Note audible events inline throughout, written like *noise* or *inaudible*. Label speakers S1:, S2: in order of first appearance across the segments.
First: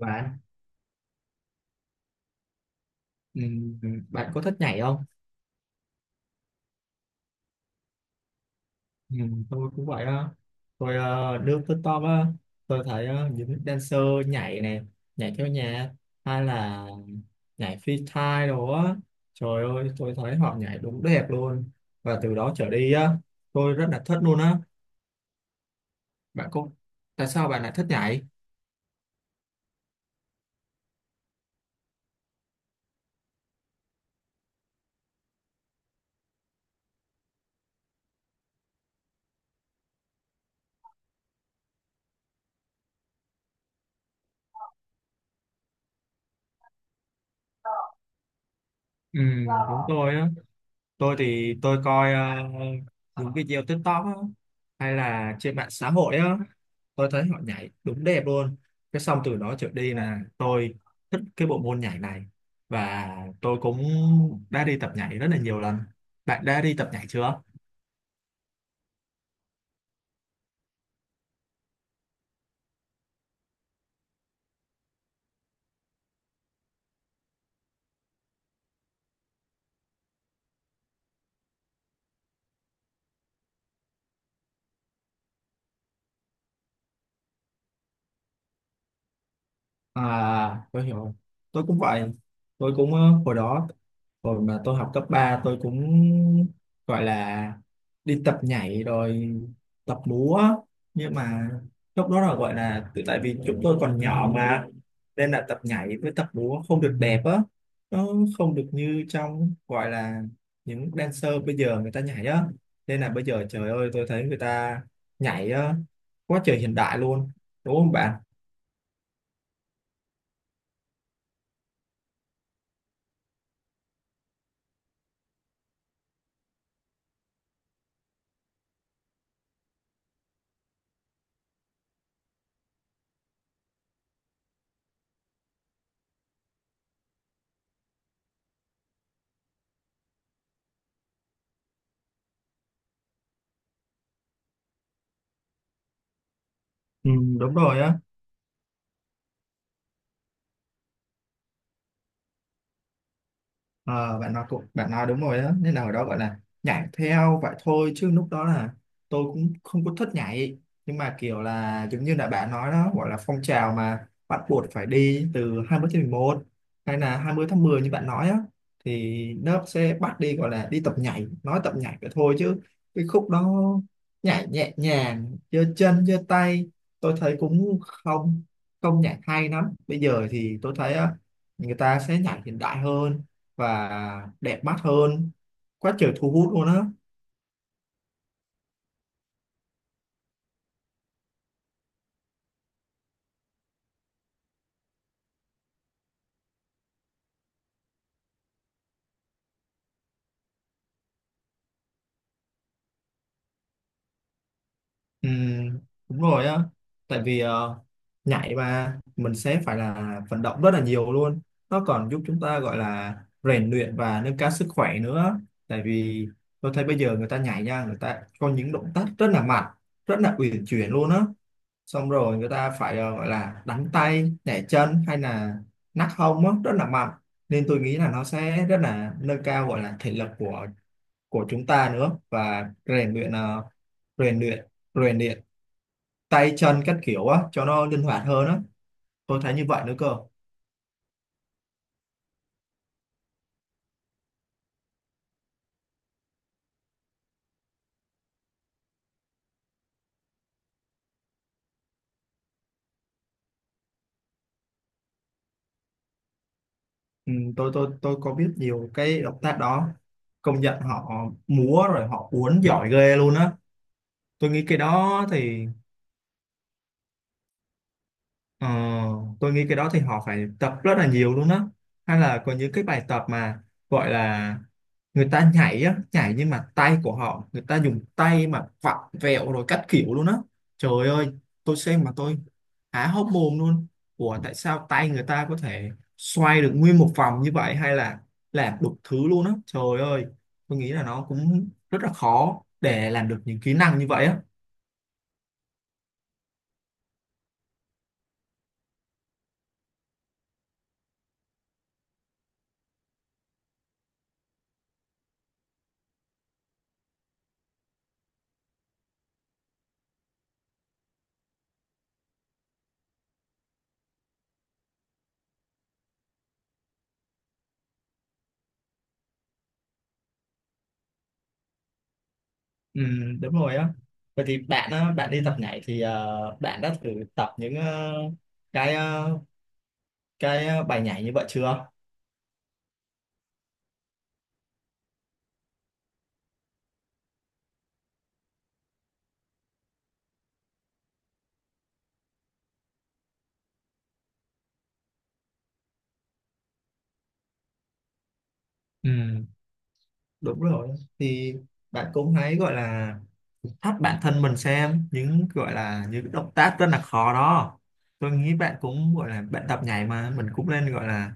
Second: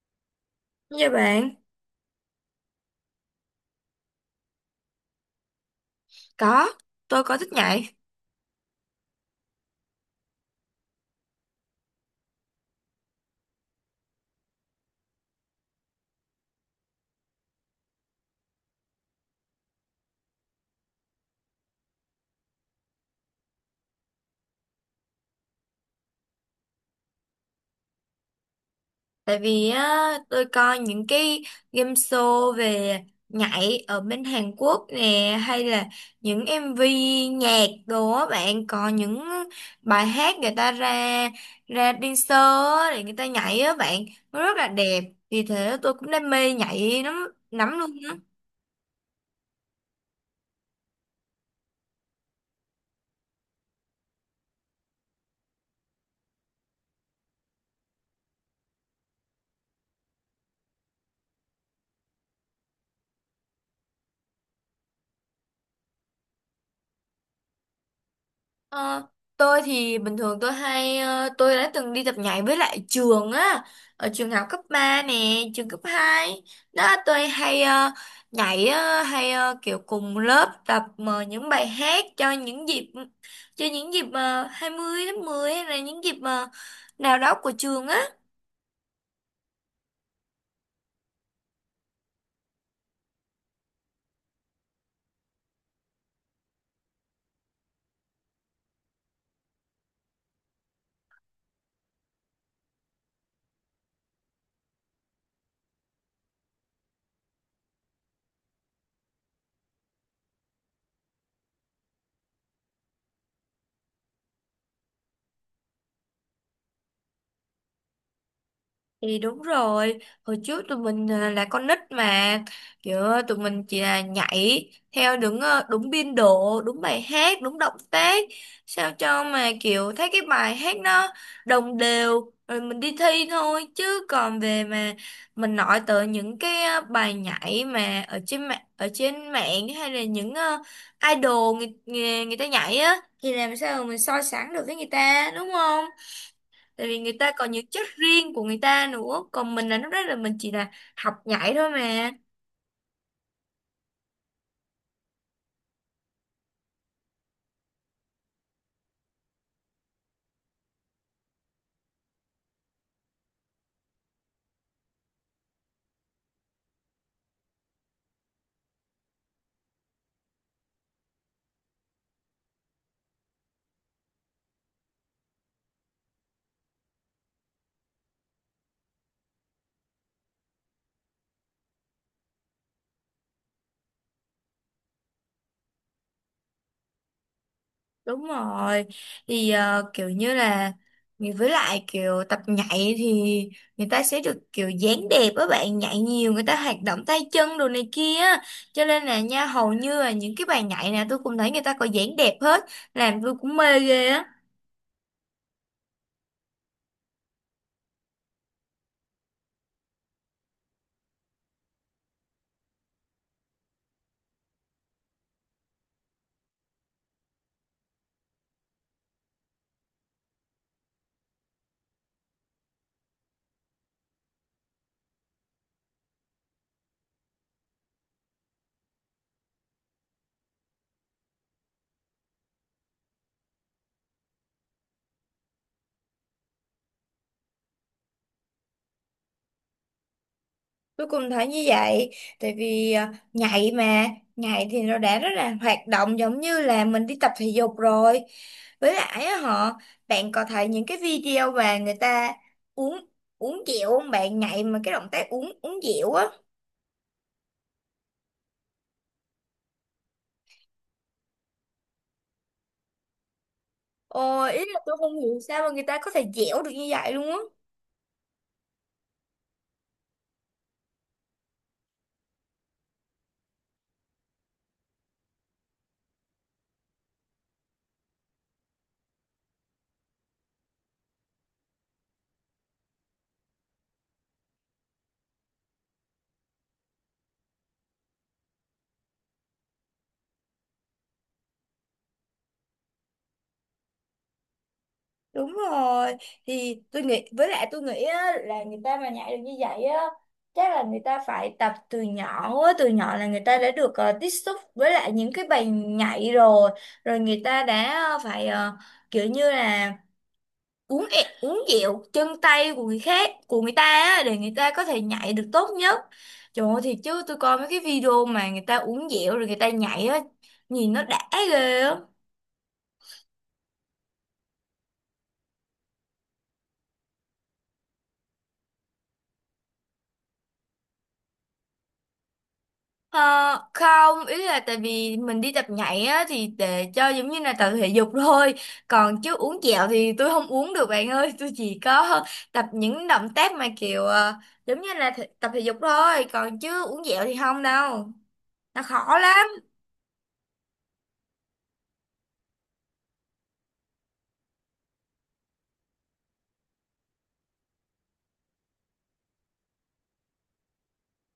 S1: Bạn.
S2: Dạ bạn,
S1: Ừ. Ừ, bạn có thích nhảy không?
S2: có, tôi có thích nhảy.
S1: Ừ, tôi cũng vậy đó. Tôi lướt TikTok á. Tôi thấy những dancer nhảy này, nhảy theo nhạc, hay là nhảy freestyle đồ á. Trời ơi, tôi thấy họ nhảy đúng đẹp luôn. Và từ đó trở đi á, tôi rất là thích luôn á. Bạn có Tại sao bạn lại thích nhảy?
S2: Tại vì tôi coi những cái game show về nhảy ở bên Hàn Quốc nè, hay là những MV nhạc đồ á bạn, có những bài hát người ta ra ra dancer á, để người ta nhảy á bạn, nó rất là đẹp. Vì thế tôi cũng đam mê nhảy lắm, lắm luôn.
S1: Ừ, đúng tôi á. Tôi thì tôi coi những video TikTok á, hay là trên mạng xã hội á. Tôi thấy họ nhảy đúng đẹp luôn. Cái xong từ đó trở đi là tôi thích cái bộ môn nhảy này. Và tôi cũng đã đi tập nhảy rất là nhiều lần. Bạn đã đi tập nhảy chưa?
S2: Ờ, tôi thì bình thường tôi hay tôi đã từng đi tập nhảy với lại trường á, ở trường học cấp 3 nè, trường cấp 2 đó. Tôi hay nhảy, kiểu cùng lớp tập những bài hát cho những dịp 20 tháng 10, hay là những dịp nào đó của trường á.
S1: À, tôi hiểu. Tôi cũng vậy. Tôi cũng hồi đó, hồi mà tôi học cấp ba, tôi cũng gọi là đi tập nhảy rồi, tập múa. Nhưng mà lúc đó là gọi là tại vì chúng tôi còn nhỏ mà, nên là tập nhảy với tập múa không được đẹp á. Nó không được như trong gọi là những dancer bây giờ người ta nhảy á. Nên là bây giờ trời ơi, tôi thấy người ta nhảy á, quá trời hiện đại luôn. Đúng không bạn?
S2: Thì đúng rồi, hồi trước tụi mình là con nít mà, kiểu tụi mình chỉ là nhảy theo đúng đúng biên độ, đúng bài hát, đúng động tác, sao cho mà kiểu thấy cái bài hát nó đồng đều rồi mình đi thi thôi. Chứ còn về mà mình nói tới những cái bài nhảy mà ở trên mạng, hay là những idol người ta nhảy á, thì làm sao mà mình so sánh được với người ta, đúng không? Tại vì
S1: Ừ,
S2: người ta có
S1: đúng
S2: những
S1: rồi
S2: chất
S1: á.
S2: riêng của người ta nữa, còn mình là lúc đó là mình chỉ là học nhảy thôi mà.
S1: Ờ, bạn nói cũng bạn nói đúng rồi đó, nên là ở đó gọi là nhảy theo vậy thôi, chứ lúc đó là tôi cũng không có thích nhảy. Nhưng mà kiểu là giống như là bạn nói đó, gọi là phong trào mà bắt buộc phải đi, từ 20/11 hay là 20/10 như bạn nói á, thì lớp sẽ bắt đi, gọi là đi tập nhảy. Nói tập nhảy vậy thôi chứ cái khúc đó nhảy nhẹ nhàng, giơ chân giơ tay, tôi thấy cũng không không nhảy hay lắm. Bây giờ thì tôi thấy á, người ta sẽ nhảy hiện đại hơn và đẹp mắt hơn, quá trời thu hút luôn á.
S2: Đúng rồi. Thì kiểu như là, với lại kiểu tập nhảy thì người ta sẽ được kiểu dáng đẹp á bạn, nhảy nhiều người ta hoạt động tay chân đồ này kia á. Cho nên là nha, hầu như là những cái bài nhảy nào tôi cũng thấy người ta có dáng đẹp hết, làm tôi cũng mê ghê á.
S1: Ừ, đúng rồi á. Tại vì nhảy mà mình sẽ phải là vận động rất là nhiều luôn. Nó còn giúp chúng ta gọi là rèn luyện và nâng cao sức khỏe nữa. Tại vì tôi thấy bây giờ người ta nhảy nha, người ta có những động tác rất là mạnh, rất là uyển chuyển luôn á. Xong rồi người ta phải gọi là đánh tay nhảy chân, hay là nắc hông á, rất là mạnh. Nên tôi nghĩ là nó sẽ rất là nâng cao, gọi là thể lực của chúng ta nữa, và rèn luyện ờ, rèn luyện rèn luyện tay chân các kiểu á cho nó linh hoạt hơn á. Tôi thấy như vậy nữa cơ.
S2: Tôi cũng thấy như vậy, tại vì nhảy mà, nhảy thì nó đã rất là hoạt động, giống như là mình đi tập thể dục rồi. Với lại á họ, bạn có thấy những cái video mà người ta uống uống dẻo không bạn, nhảy mà cái động tác uống uống dẻo á.
S1: Ừ, tôi có biết nhiều cái động tác đó. Công nhận họ múa rồi họ uốn giỏi ghê luôn á.
S2: Ồ,
S1: tôi
S2: ý
S1: nghĩ cái
S2: là tôi không
S1: đó
S2: hiểu sao
S1: thì
S2: mà người ta có thể dẻo được như vậy luôn á.
S1: Ờ, tôi nghĩ cái đó thì họ phải tập rất là nhiều luôn đó. Hay là có những cái bài tập mà gọi là người ta nhảy á, nhảy nhưng mà tay của họ, người ta dùng tay mà vặn vẹo rồi các kiểu luôn á. Trời ơi, tôi xem mà tôi há hốc mồm luôn. Ủa tại sao tay người ta có thể xoay được nguyên một vòng như vậy, hay là làm đủ thứ luôn á, trời ơi. Tôi nghĩ là nó cũng rất là khó để làm được những kỹ năng như vậy á.
S2: Đúng rồi. Thì tôi nghĩ với lại tôi nghĩ là người ta mà nhảy được như vậy á, chắc là người ta phải tập từ nhỏ, từ nhỏ là người ta đã được tiếp xúc với lại những cái bài nhảy rồi. Rồi người ta đã kiểu như là uống dẹo chân tay của người khác, của người ta á, để người ta có thể nhảy được tốt nhất. Trời ơi, thì chứ tôi coi mấy cái video mà người ta uống dẹo rồi người ta nhảy á, nhìn nó đã ghê á.
S1: Ừ, đúng rồi á. Vậy thì bạn á, bạn đi tập nhảy thì bạn đã thử tập những ờ, cái ờ, cái ờ, bài nhảy như vậy chưa?
S2: Ờ, Không, ý là tại vì mình đi tập nhảy á thì để cho giống như là tập thể dục thôi, còn chứ uống kẹo thì tôi không uống được bạn ơi *laughs* tôi chỉ có tập những động tác mà kiểu giống như là tập thể dục thôi, còn chứ uống kẹo thì không đâu, nó
S1: Ừ,
S2: khó lắm.
S1: đúng rồi. Thì bạn cũng hãy gọi là thách bản thân mình, xem những gọi là những động tác rất là khó đó. Tôi nghĩ bạn cũng gọi là bạn tập nhảy mà mình cũng nên gọi là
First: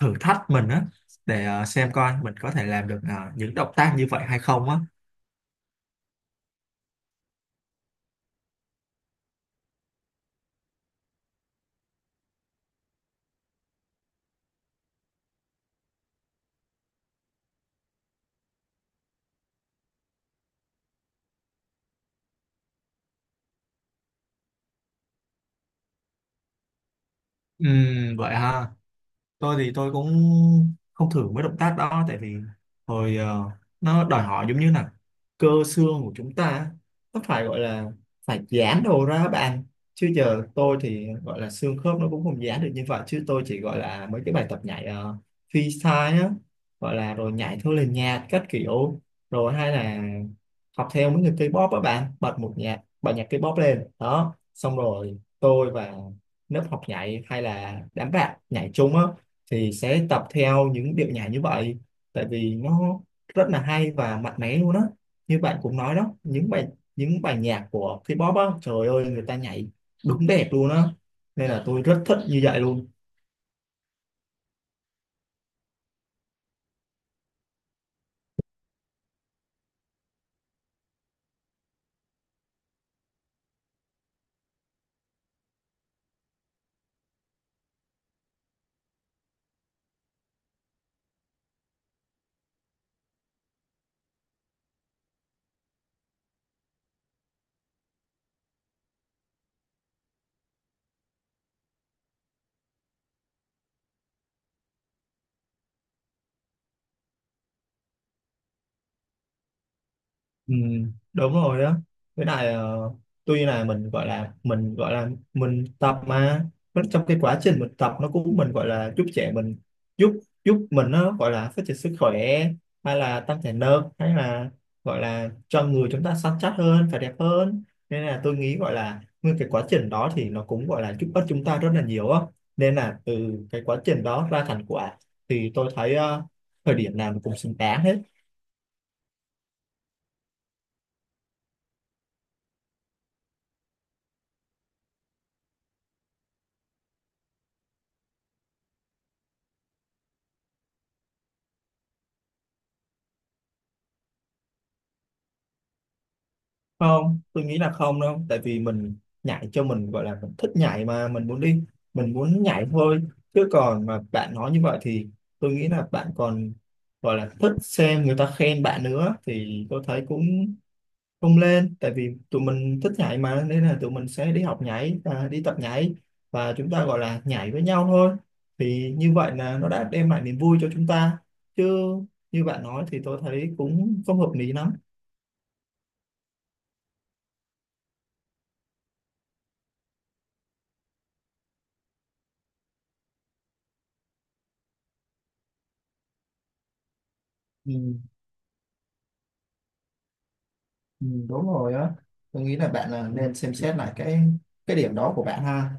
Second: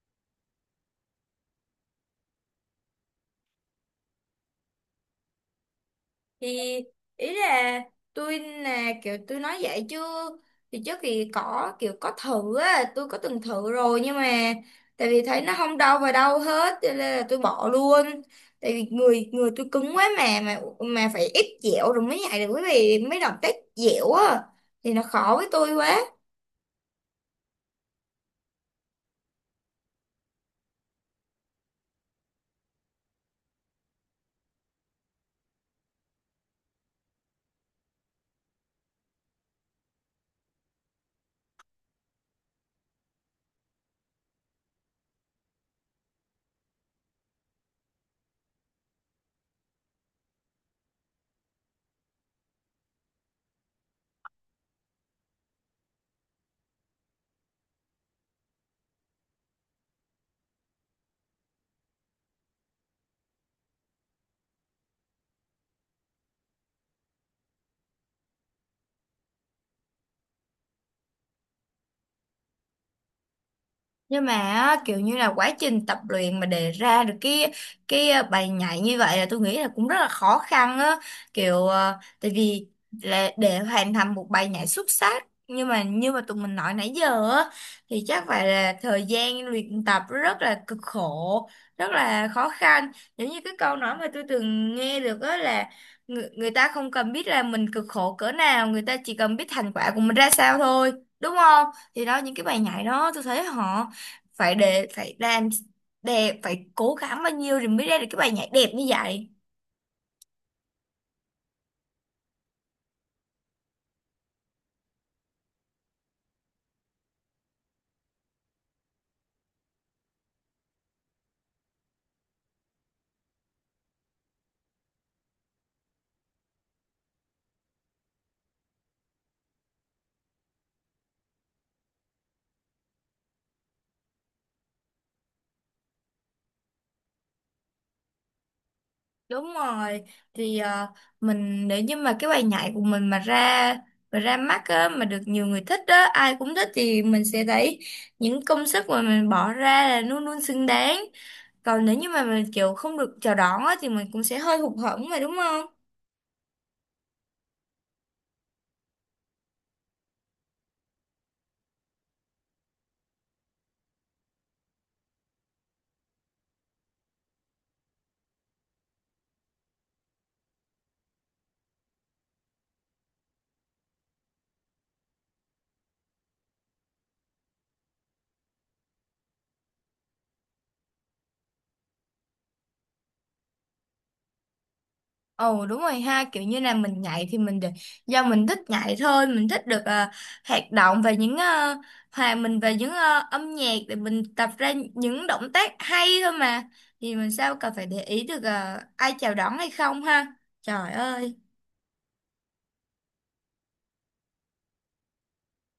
S1: thử thách mình á, để xem coi mình có thể làm được những động tác như vậy hay không á.
S2: Thì ý là tôi là kiểu tôi nói vậy chứ, thì trước thì có kiểu có thử á, tôi có từng thử rồi, nhưng mà tại vì thấy nó không đau vào đâu hết cho nên là tôi bỏ luôn. Tại vì người người tôi cứng quá mà phải ép dẻo rồi mới nhảy được, quý vị mấy động tác dẻo á thì nó khó với tôi quá.
S1: Ừ, vậy ha. Tôi thì tôi cũng không thử mấy động tác đó, tại vì hồi ờ, nó đòi hỏi giống như là cơ xương của chúng ta á, nó phải gọi là phải giãn đồ ra á bạn. Chứ giờ tôi thì gọi là xương khớp nó cũng không giãn được như vậy, chứ tôi chỉ gọi là mấy cái bài tập nhảy freestyle á, gọi là rồi nhảy theo lời nhạc các kiểu, rồi hay là học theo mấy người K-pop á bạn. Bật nhạc K-pop lên đó, xong rồi tôi và lớp học nhảy, hay là đám bạn nhảy chung á, thì sẽ tập theo những điệu nhảy như vậy. Tại vì nó rất là hay và mạnh mẽ luôn á. Như bạn cũng nói đó, những bài nhạc của K-pop á, trời ơi người ta nhảy đúng đẹp luôn á. Nên là tôi rất thích như vậy luôn.
S2: Nhưng mà á, kiểu như là quá trình tập luyện mà để ra được cái bài nhảy như vậy là tôi nghĩ là cũng rất là khó khăn á. Kiểu tại vì là để hoàn thành một bài nhảy xuất sắc, nhưng mà như mà tụi mình nói nãy giờ á, thì chắc phải là thời gian luyện tập rất là cực khổ, rất là khó khăn. Giống như cái câu nói mà tôi từng nghe được á là người ta không cần biết là mình cực khổ cỡ nào, người ta chỉ cần biết thành quả của mình ra sao thôi, đúng không? Thì đó, những cái bài nhảy đó tôi thấy họ phải để phải làm đẹp, phải cố gắng bao nhiêu thì mới ra được cái bài nhảy đẹp như vậy.
S1: Ừ, đúng rồi đó. Với lại tuy là mình gọi là mình tập, mà vẫn trong cái quá trình mình tập, nó cũng mình gọi là giúp giúp mình, nó gọi là phát triển sức khỏe, hay là tăng thể lực, hay là gọi là cho người chúng ta săn chắc hơn và đẹp hơn. Nên là tôi nghĩ gọi là nguyên cái quá trình đó thì nó cũng gọi là giúp ích chúng ta rất là nhiều á. Nên là từ cái quá trình đó ra thành quả, thì tôi thấy thời điểm nào nó cũng xứng đáng hết.
S2: Đúng rồi. Thì mình nếu như mà cái bài nhảy của mình mà ra mắt á, mà được nhiều người thích á, ai cũng thích, thì mình sẽ thấy những công sức mà mình bỏ ra là luôn luôn xứng đáng. Còn nếu như mà mình kiểu không được chào đón á, thì mình cũng sẽ hơi hụt hẫng mà, đúng không?
S1: Không, tôi nghĩ là không đâu, tại vì mình nhảy cho mình, gọi là mình thích nhảy mà, mình muốn đi mình muốn nhảy thôi. Chứ còn mà bạn nói như vậy thì tôi nghĩ là bạn còn gọi là thích xem người ta khen bạn nữa, thì tôi thấy cũng không lên. Tại vì tụi mình thích nhảy mà, nên là tụi mình sẽ đi học nhảy và đi tập nhảy, và chúng ta gọi là nhảy với nhau thôi. Thì như vậy là nó đã đem lại niềm vui cho chúng ta, chứ như bạn nói thì tôi thấy cũng không hợp lý lắm.
S2: Ồ đúng rồi ha, kiểu như là mình nhảy thì mình được do mình thích nhảy thôi, mình thích được hoạt động và những hòa mình về những âm nhạc để mình tập ra những động tác hay thôi mà. Thì mình sao cần
S1: Ừ.
S2: phải để ý được ai chào đón hay không ha. Trời
S1: Ừ,
S2: ơi.
S1: đúng rồi á. Tôi nghĩ là bạn là nên xem xét lại cái điểm đó của bạn ha.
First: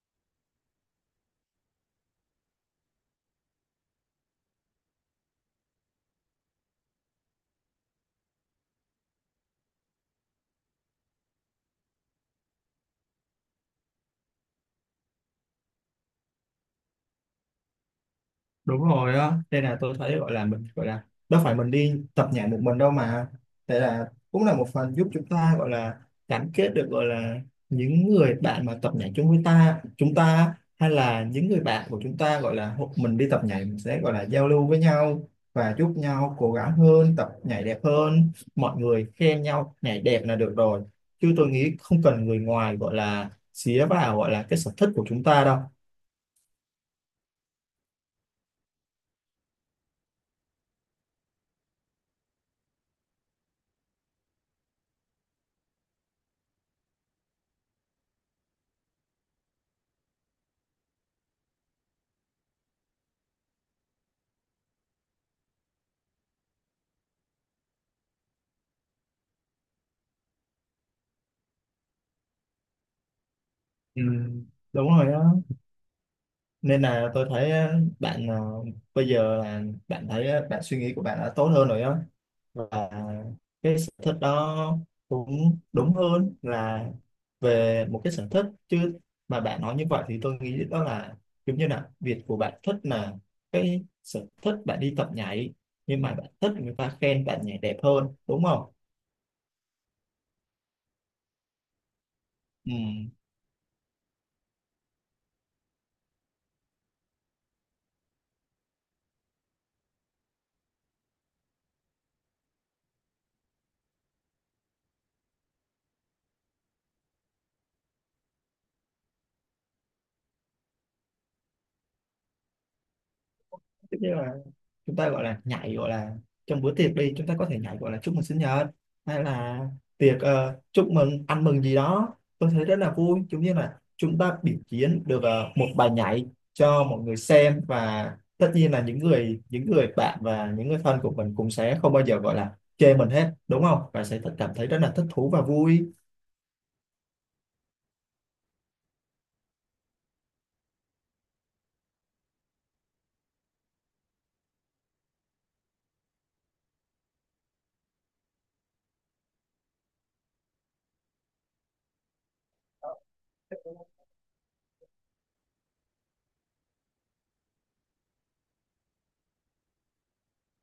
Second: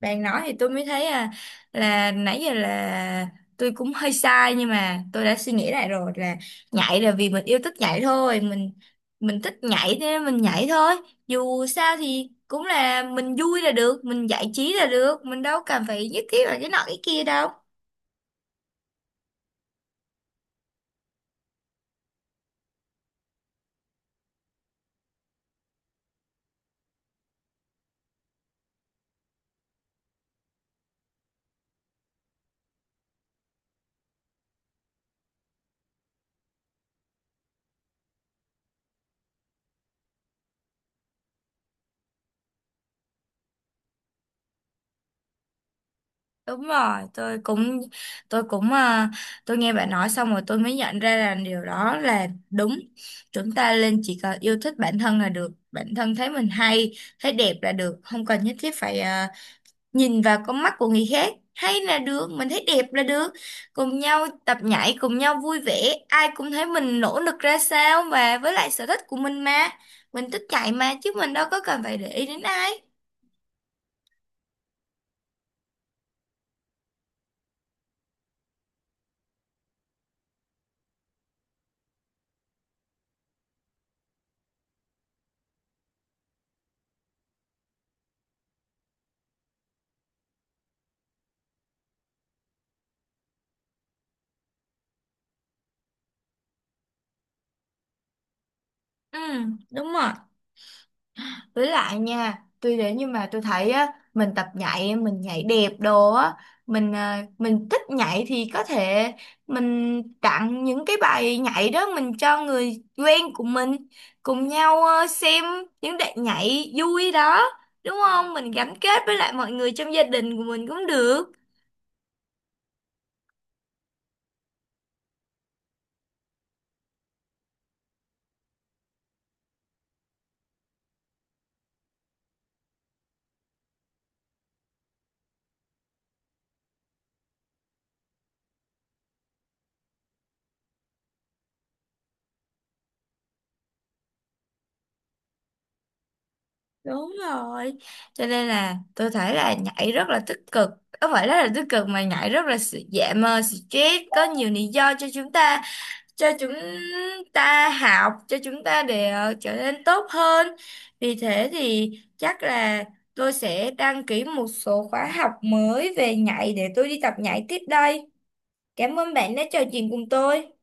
S2: Bạn nói thì tôi mới thấy là nãy giờ là tôi cũng hơi sai, nhưng mà tôi đã suy nghĩ lại rồi là nhảy là vì mình yêu thích nhảy thôi, mình thích nhảy thế nên mình nhảy thôi. Dù sao thì cũng là mình vui là được, mình giải trí là được, mình đâu cần phải nhất thiết là cái nọ cái kia đâu.
S1: Đúng rồi á, đây là tôi thấy gọi là mình gọi là đâu phải mình đi tập nhảy một mình đâu mà. Đây là cũng là một phần giúp chúng ta gọi là gắn kết được, gọi là những người bạn mà tập nhảy chung với ta chúng ta, hay là những người bạn của chúng ta gọi là mình đi tập nhảy mình sẽ gọi là giao lưu với nhau, và giúp nhau cố gắng hơn, tập nhảy đẹp hơn. Mọi người khen nhau nhảy đẹp là được rồi, chứ tôi nghĩ không cần người ngoài gọi là xía vào gọi là cái sở thích của chúng ta đâu.
S2: Đúng rồi, tôi cũng à, tôi nghe bạn nói xong rồi tôi mới nhận ra là điều đó là đúng. Chúng ta nên chỉ cần yêu thích bản thân là được, bản thân thấy mình hay, thấy đẹp là được, không cần nhất thiết phải nhìn vào con mắt của người khác. Hay là được, mình thấy đẹp là được. Cùng nhau tập nhảy, cùng nhau vui vẻ, ai cũng thấy mình nỗ lực ra sao, và với lại sở thích của mình mà. Mình thích chạy mà, chứ mình đâu có cần phải để ý đến ai.
S1: Ừ. Đúng rồi á, nên là tôi thấy á, bạn bây giờ là bạn thấy á, bạn suy nghĩ của bạn đã tốt hơn rồi á. Và cái sở thích đó cũng đúng hơn là về một cái sở thích. Chứ mà bạn nói như vậy thì tôi nghĩ đó là giống như là việc của bạn thích là cái sở thích bạn đi tập nhảy, nhưng mà bạn thích người ta khen bạn nhảy đẹp hơn, đúng không?
S2: Ừ, đúng rồi. Với lại nha, tuy đến nhưng mà tôi thấy á, mình tập nhảy, mình nhảy đẹp đồ á, mình mình thích nhảy thì có thể mình tặng những cái bài nhảy đó mình cho người quen của mình, cùng nhau xem những đoạn nhảy vui đó, đúng không? Mình gắn kết với lại mọi người trong gia đình của mình cũng được.
S1: Ừ. Chúng ta gọi là nhảy, gọi là trong bữa tiệc đi, chúng ta có thể nhảy gọi là chúc mừng sinh nhật, hay là tiệc chúc mừng ăn mừng gì đó, tôi thấy rất là vui, giống như là chúng ta biểu diễn được một bài nhảy cho mọi người xem. Và tất nhiên là những người bạn và những người thân của mình cũng sẽ không bao giờ gọi là chê mình hết, đúng không, và sẽ cảm thấy rất là thích thú và vui.
S2: Đúng rồi. Cho nên là tôi thấy là nhảy rất là tích cực. Không phải rất là tích cực mà nhảy rất là giảm stress, có nhiều lý do cho chúng ta học, cho chúng ta để trở nên tốt hơn. Vì thế thì chắc là tôi sẽ đăng ký một số khóa học mới về nhảy để tôi đi tập nhảy tiếp đây. Cảm ơn bạn đã trò chuyện cùng tôi.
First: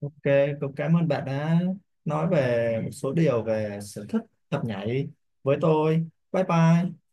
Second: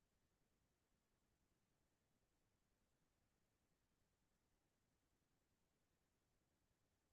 S1: OK, cũng cảm ơn bạn đã nói về một số điều về sở thích tập nhảy với tôi. Bye bye.